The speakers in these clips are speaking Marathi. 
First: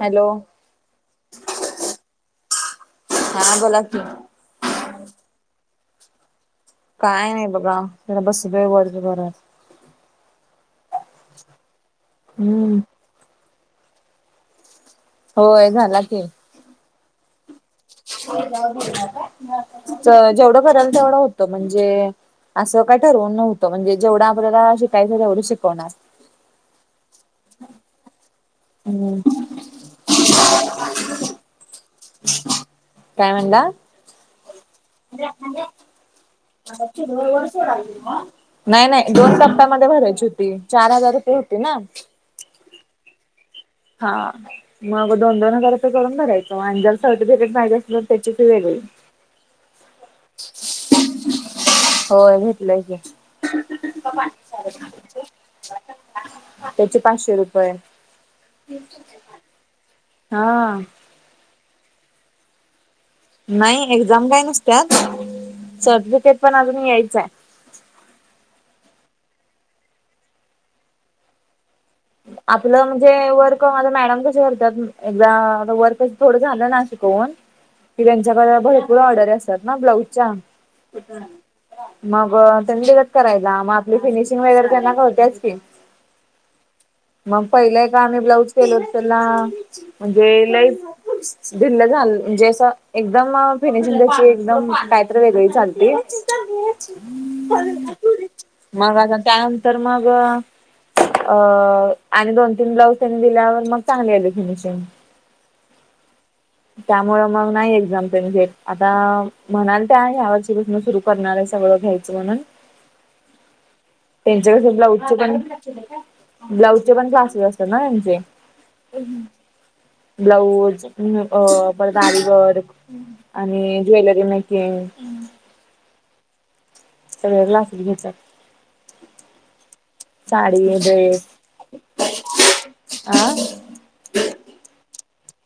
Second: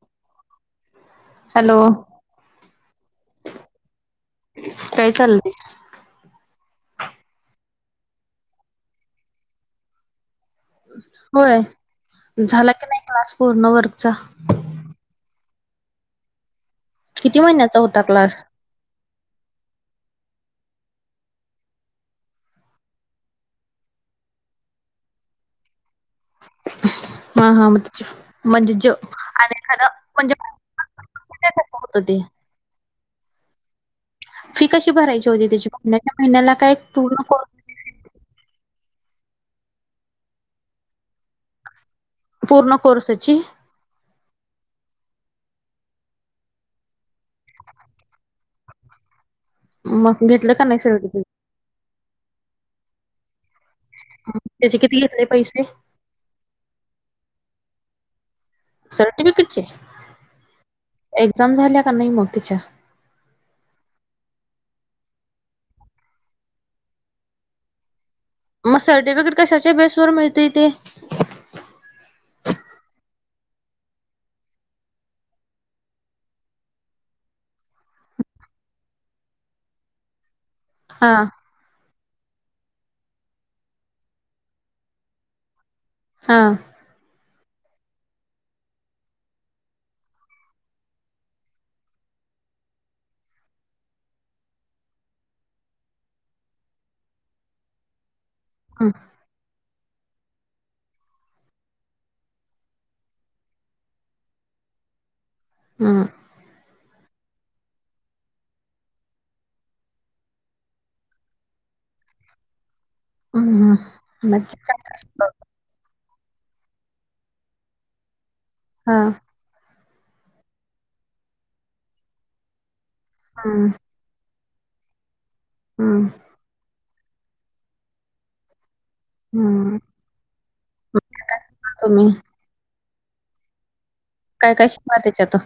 हॅलो हॅलो हा बोला की काय चाललंय काय नाही बघा त्याला बस वेग वाच घरात होय झाला हम्म की नाही क्लास पूर्ण वर्गचा होय झाला की किती महि्यात तर जेवढं कराल तेवढं होतं म्हणजे असं काही ठरवून नव्हतं म्हणजे जेवढं आपल्याला शिकायचं तेवढी शिकवणार ह हा मतच म्हणजे ज हम्म आणि खरं म्हणजे होत ते काय म्हड फी कशी भरायची होती त्याची महिन्याच्या महिन्याला काय पूर्ण कोर्स सोड आ नाही नाही दोन टप्प्यामध्ये भरायची होती चार हजार रुपये होती ना पूर्ण कोर्स अची हा मग दोन दोन क तर करून भरायचं आणि जर सर्टिफिकेट माहिे असेल तर त्याचीच वेगळी मग घेतलं का नाही से होय भेटलंय क त्यासे किती घेतले पैसे त्याचे पाचशे रुपये सर््टिफिकेटचे हा एक्झाम झाल्या का नाही मग तिच्या नाही एक्झाम काय नसतत सर्टिफिकेट पण अजून यायचं आहे मग सर्टिफिकेट कशाच्या बेस वर मिळते ते आपलं म्हणजे वर्क माझ मॅडम कस करतात एकदा वर्क थोडं झालं ना शिकवून की त्यांच्याकडे भरपूर ऑर्र असत ना ब्लाऊजच्या हा मग त्यांनी दित करायला मग आपली फिनिशिंग वगैरे त्यांना कतेच की हा मग पहिलंय का आम्ही ब्लाउज केलो त्याला म्हणजे लई. दिल झालं म्हणजे असं एकदम फिनेशशी एकदम कायतरी वेगळी झाचालती हम्म मग आता त्यानंतर मग अ अ आणि दोन तीन ब्लाऊज त्यांनी दिल्यावर मग चांगली आली फिनिशिंग हम त्यामुळे मग नाही एक्झाम त्यांचे आता म्हणाल त्याह्या ची पासुन सुरु. करणार आहे सगळं घ्यायचं म्हणून आवाज नाही त्यांच्याकस ब्लाऊज पण ब्लाऊजचे पण क्लासेस असतात ना त्यांचे हा ब्लाऊज अ पदरावरी वर्क हम्म आणि ज्वेलरी मेकिंग हम सगळ ग्लासली घेतात हम्म साडी ्रेस हा काय काय शिवा त्याच्यात.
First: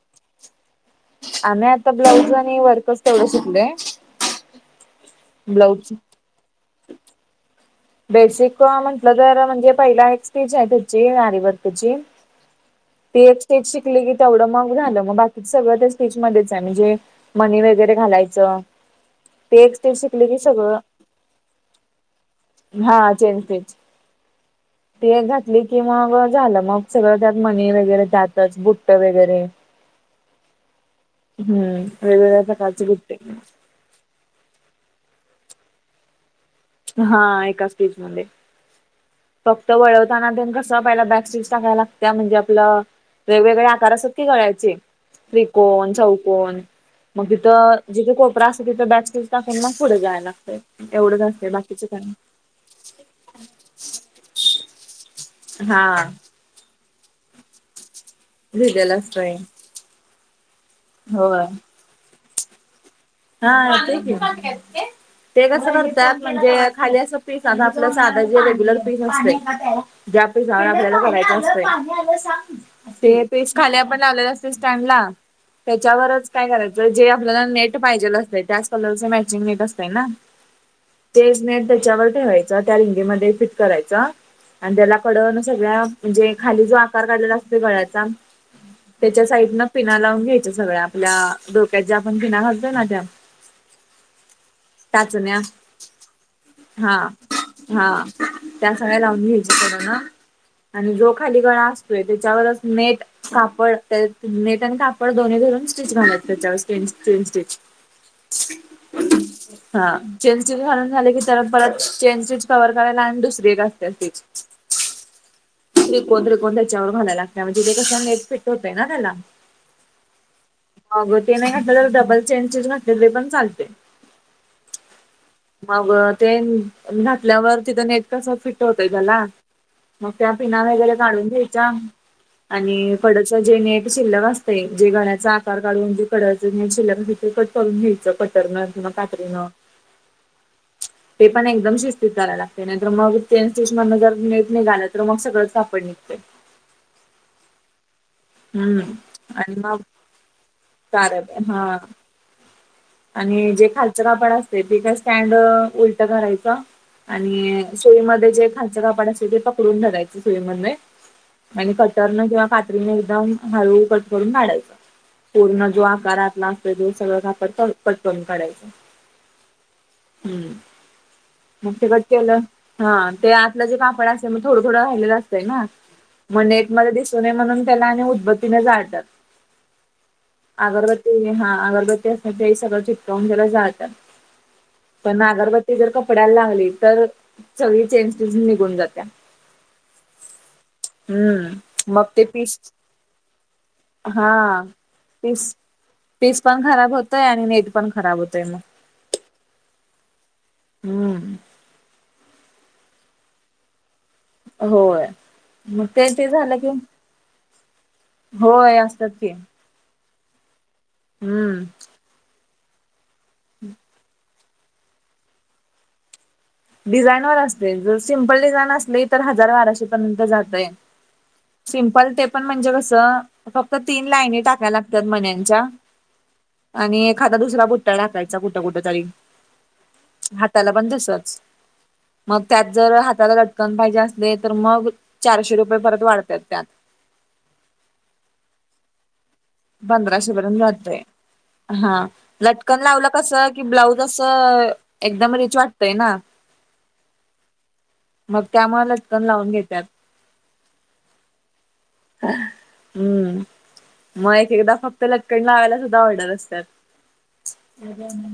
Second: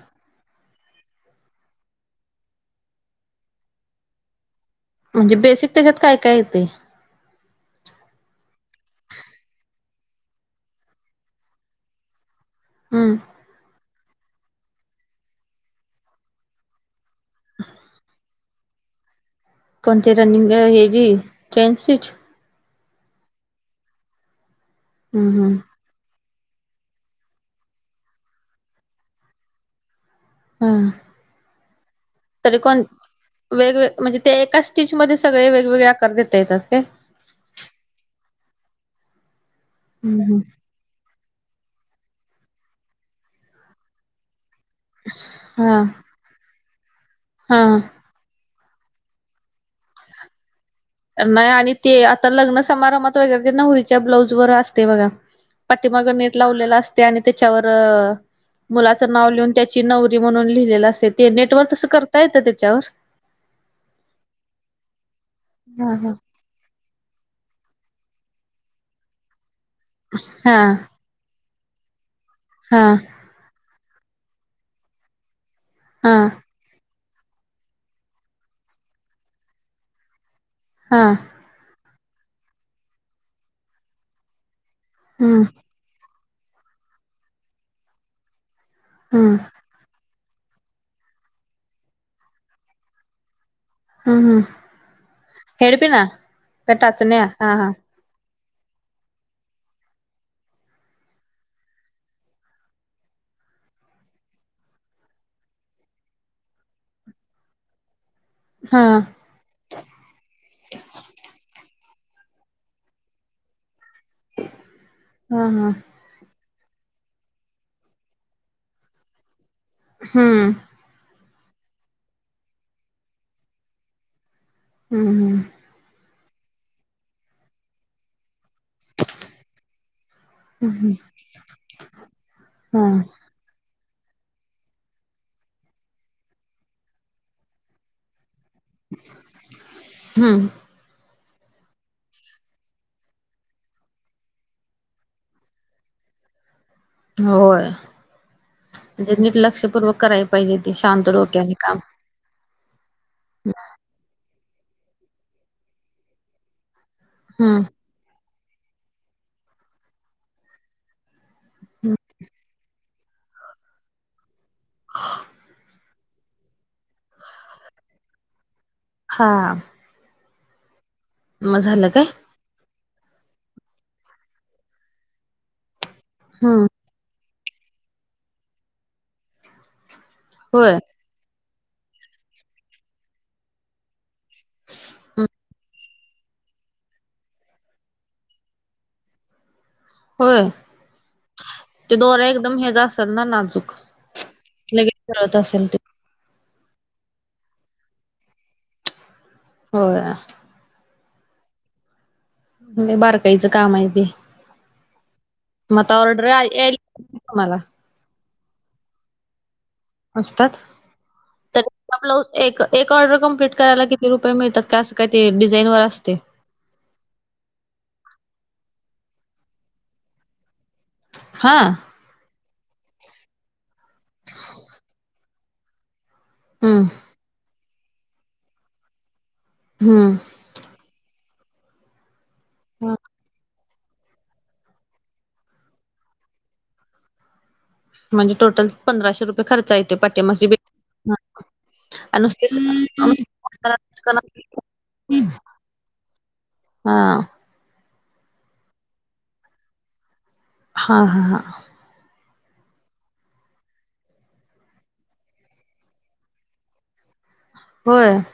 आम्ही आता ब्लाऊज आणि वर्कच तेवढं शिकलोय. म्हणजे बेसिक ब्लाऊज त्याच्यात काय काय येतय. बेसिक म्हटल तर म्हणजे पहिला एक स्टीच आहे त्याची आरीवर्कची. हं, ती एक स्टीच शिकली की तेवढं मग झालं. मग बाकीच सगळं त्या स्टीच मध्येच आहे. म्हणजे मनी वैगैरे घालायच. कोणचे रनिंग हे जी चेंज स्टिच. हा चेनफेज ती एक हं, हं. घातली कि मग झालं. मग सगळं त्यात मणी वगैरे त्यातच. बुट्ट वगैरे. हा हम्म वेगवेगळ्या प्रकारचे बुट्टे वेगवेग म्हणजे ते एका स्टीचमध्ये सगळे वेगवेगळे आकार देता येतात काय. हा एका स्टीचमध्ये फक्त हं, वळवताना हं. दनघस पहिला बॅक सीट टाकायला लागत्या. म्हणजे आपलं वेगवेगळे आकार असतात की गळायचे. हां, त्रिकोण, चौकोण मग तिथं हां. जिथ कोपरा अस तिथे बॅक स्पेस टाकुन मग पुढे जाय लागतय. नाही आणि ते आता लग्न समारंभात बघा त्या नवरीच्या ब्लाऊज वर असते बघा. पाठी हा मागे नेट लावलेला असते. आणि त्याच्यावर लिहिलेलं मुलाच नाव असतंय. लिहून त्याची नवरी म्हणून लिहिलेल असत. ते होय. नेटवर्क तस करता येत त्याच्यावर. हा ते कि. ते कस हां, करत्यात हां. म्हणजे खाली पीस आ आपल्या आधा जे रेग्युलर पीस असते. ज्या पीसावर हां, आपल्याला करायचय हां. ते पीस खाली पण लावलेले असते स्टँडला. हा त्याच्यावरच काय करायचं जे आपल्याला नेट पाहिजे असत त्याच कलरचे मॅचिंग नेट असतय ना. हा तेच नेट त्याच्यावर ठेवायचं. त्या रिंगेमध्ये फिट करायच. आणि त्याला कडन हम्म सगळ्या म्हणजे खाली जो आकार काढलेला असतोय गळ्याचा त्याच्या हम्म साईडन. पिना लावून घ्यायच्या सगळ्या आपल्या डोक्यात ज्या आपण पिना घालतोय ना त्या. हम्म हम्म टाचण्या हेडपीना का हा टाचण्या. हा हा त्या सगळ्या लावून घ्यायच्या कडेन. आणि जो खाली गळा असतोय त्याच्यावरच नेट कापड त्या नेट आणि कापड दोन्ही धरून स्टिच घालायच त्याच्यावर. स्टेन स्टीनचे. हा हा चेन स्विच घालून झाले की, तर परत चेन स्विच कव्हर करायला आणि दुसरी एक असते स्विच. हा हा तिकोण त्रिकोण त्याच्यावर घायला लागत म्हणजे ते कस नेट फिट होतं ना त्याला. हम्म अगं ते नाही घातल तरी डबल चेनचच घातल तरी पण चालतय. हम्म हम्म मग ते घातल्यावर तिथं नेट कस फिट होतय त्याला. मग त्या पिना हम्म वगैरे काढून घ्यायच्या हा आणि कडच जे नेट शिल्लक असतय जे गळ्याचा आकार काढून जे कडच नेट शिल्लक कट करून घ्यायच. कटरन किंवा कातरीन. हम्म ते पण एकदम शिस्तीत कराय लागतय. नाहीतर मग चेन स्टीच मधन जर नेट निघाल तर मग सगळच काप पण निघतय. होय. हम्म म्हणजे नीट आणि मग लक्षपूर्वक कराय पाहिजे ते शांत कार डोक्याने काम. हा आणि जे खालचं कापड असते ते काय स्टँड उलट करायच. आणि हम्म सुई मध्ये जे खालच कापड असते ते पकडून धरायच सुई मध्ये. आणि कटरन किंवा कात्री एकदम हळू कट करून काढायच. पूर्ण जो आकार आतला असतोय तो सगळ कापड कट करून काढायच. हा हम्म मग ते झालं कट काय केल. हा ते आतल जे कापड असते मग थोडं थोडं राहिलेल असतय ना. म हम्म मध्ये दिसू नये म्हणून त्याला आणि उद्बतीने जाळतात होय अगरब ते हा अगरबत्ती असत ते सगळं चिटकावून त्याला जातात पण हम्म, अगरबत्ती जर कपड्याला लागली तर सगळी चेंज निघून जाते होय हम्म ते मग दोराच्या पीस एकदम असल ना नाजूक हा लगेच कळत पीस असल ते पीस पण खराब होतय आणि नेट पण खराब होतय मग हो हम्म म्ह बारकाईचं कामाय ते होय मग आता ते ते ऑर्डर झालं कि यायला तुम्हाला होय असतात ते. असतात तर आप ऑर्डर कंपलीट करायला किती रुप प मिळतात काय असं का ते डिझाईन वर असते डिझाईन वर असते जर सिम्पल डिझाईन असली तर हजार बाराशे पर्यंत जातय हा. सिंम्पल ते पण म्हणजे कसं फक्त तीन लाईने टाकाय लागतात मन्यानच्या हम्म आणि एखादा दुसरा बुट्टा टाकायचा कुठं कुठं तरी हम्म हाताला पण तसंच. मग त्यात जर हाताला चटकन पाहिजे असले तर मग चारशे रुपये परत वाढतात त्यात म्हणजे टोटल पंधराशे रुपये खर्च येते पाटिमागची हां लटकन लावलं कसं की ब्लाऊज असं, एकदम रिच वाटतंय ना. हा. मग त्यामुळे लटकन लावून घेतात हा हा हां ह हम्म मग एक एकदा फक्त लटकन लावायला सुद्धा ऑर्डर असतात होय हम्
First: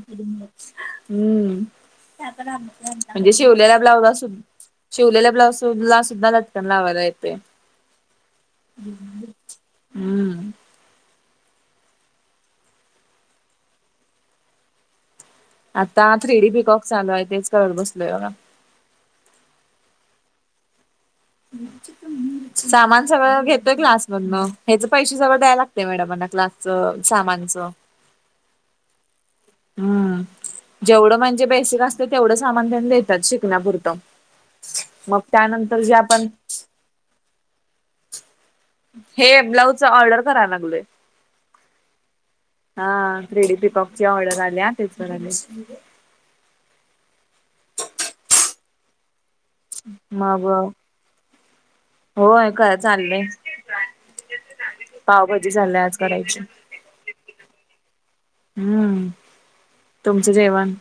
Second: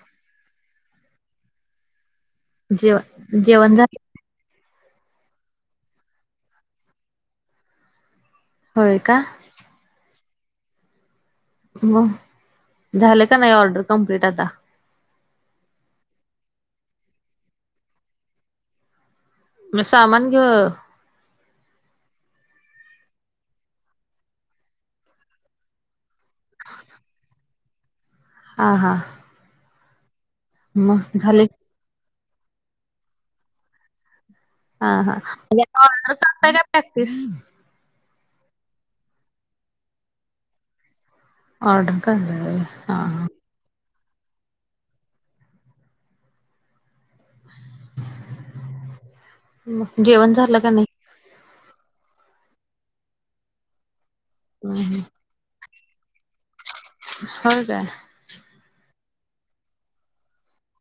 जेव म्हणजे जेवण शिवलेला झालं ब्लाउज असल शिवलेल्या ब्लाऊज ला सुद्धा लटकन लावायला येते होय का हम्म हो झाले का नाही ऑर्डर कम्प्लीट आता आता थ्री डी पीकॉक चालू आहे तेच कळत बसलोय बघ मग सामान ग [unintelligible] सामान सगळ घेतोय क्लास मधन हेच पैसे जवळ द्याय लागते मॅडमांना क्लास च सामानच. हा हा. हम्म, जेवढ मग झाले म्हणजे बेसिक असते तेवढ सामान त्यांन देतात शिकण्यापुरत. आ हा [unintelligible] प्रॅक्टिस. हे ब्लाऊज ऑर्डर करायला लागलोय ऑर्डर कराल होय हा थ्रीडी पिकॉपची ऑर्डर आल्या ते करायले [inaudible] मग जेवण झालं मागवाव, का नाही? हो हे काय चाललय. हो पावभाजी झालाय आज करायची होय काय हम्म तुमचं जेवण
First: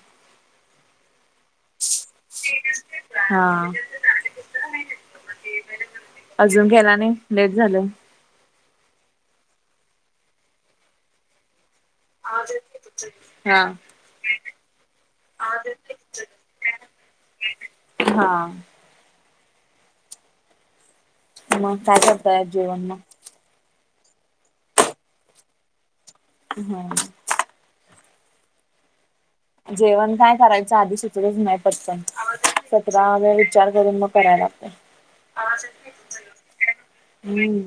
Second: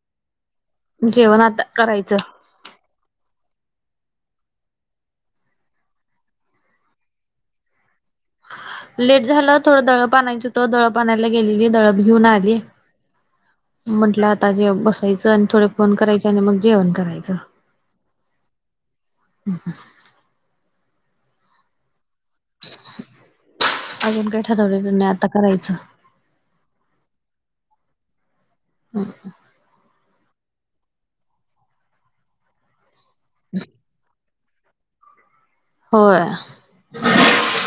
जेवण आत्ता करायचं ते हा अजून गेला नाही लेट झालं लेट झालं, थोडं दळप आणायचं होत, दळप आणायला गेलेली दळप घेऊन आली. हा म्हटलं आता जे बसायचं आणि थोडे फोन करायचे आणि मग जेवण करायचं हा. [inaudible] मग काय करताय [inaudible] अजून काही ठरवलेलं नाही आता करायचं [unintelligible] नहीसा. जेवण काय करायचं आधी सुचलंच नाही पटकन. आवाज येत [unintelligible] जा मे विचार करून मग कराय लागतय. आवाज येत होय [unintelligible] हम्म,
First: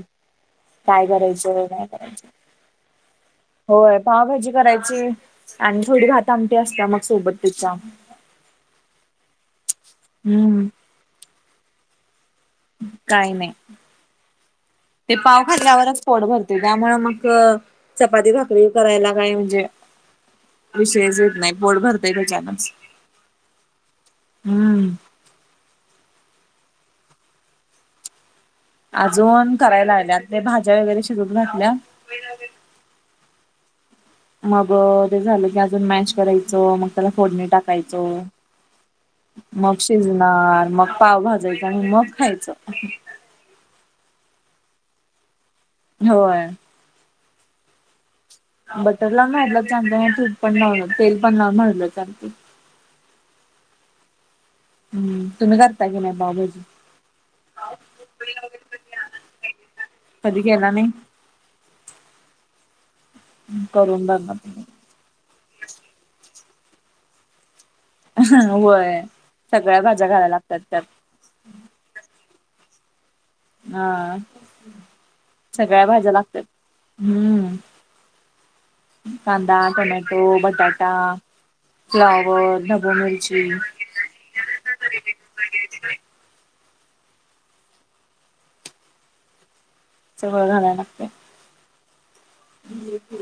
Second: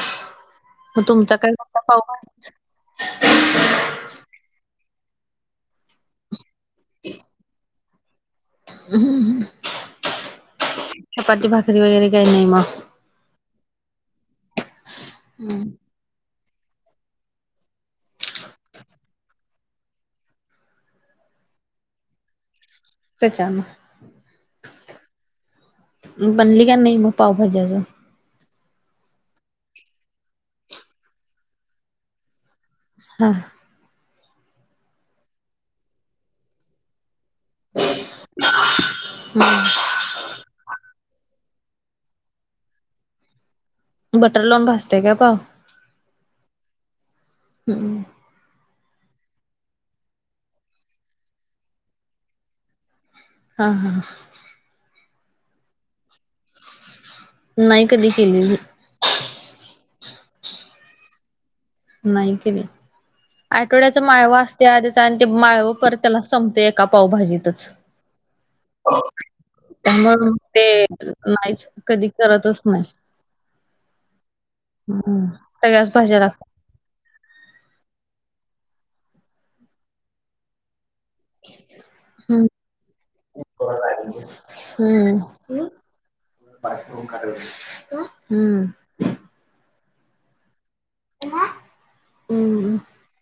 मग काय तुमचा करायचं, काय करायचं? पावभाजी होय पावभाजी करायची आणि थोडी घात आमटी असत मग सोबत तिच्या ह् ह् हम्म. चपाती भाकरी वगैरे काही नाही मग काही नाही, ते पाव खाल्ल्यावरच पोट भरते त्यामुळे मग चपाती भाकरी करायला काय म्हणजे विषयच [inaudible] नाही पोट भरते [inaudible] तेच्याम हम्म. बनली का नाही मग पावभाजी अजुन? अजून करायला लागल्या भाज्या वगैरे शिजवू घातल्या वेदावेत. [inaudible] मग ते झालं की अजून मॅश करायचं मग त्याला फोडणी टाक काय चवळ? मार्क्स शिजणार, मग पाव भाजायचा आणि मग खायच. बटर लाऊन भासते का पाव [inaudible] हम्म. बटरला [unintelligible] [inaudible] ना तूप पण तेल पण [inaudible] आ हा. हम्म, तुम्ही करता की नाही पावभाजी? नाही कधी केलेली कधी केला [inaudible] नाही केली आठवड्याचा करून बघा माळवा तुम्ही असते कारण ते माळव परत त्याला संपत एका पावभाजीतच. व्हय सगळ्या भाज्या त्यामुळे घाला मग लागतात त्यात ते नाहीच कधी करतच नाही हा सगळ्या भाज्या लागतात हम्म, कांदा टोमॅटो बटाटा. हम्म फ्लावर, ढबु मिरची. हम्म [inaudible] क हम्म. [unintelligible] लागते [unintelligible] ना.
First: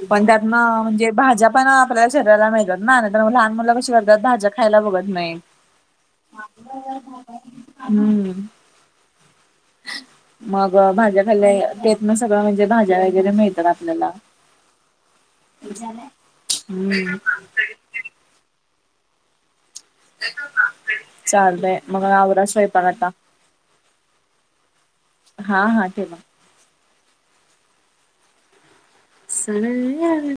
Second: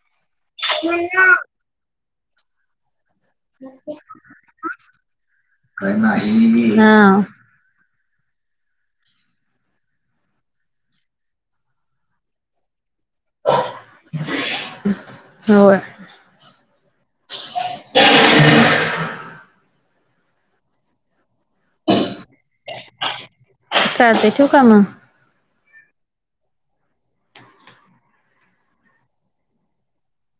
पण त्यातन म्हणजे भाज्या पण आपल्या शरीराला मिळतात ना नाही, तर मग लहान मुलं कशी करतात, भाज्या खायला बघत नाही. हम्म हा [unintelligible] हम्म मग भाज्या खाल्ल्या [inaudible] ना सगळं म्हणजे भाज्या [unintelligible] [inaudible] आपल्याला [inaudible] होय चालतय मग आवरा स्वयंपाक आता चालते ठेवू का मग हा हा तेव्हा सणांनी यावे.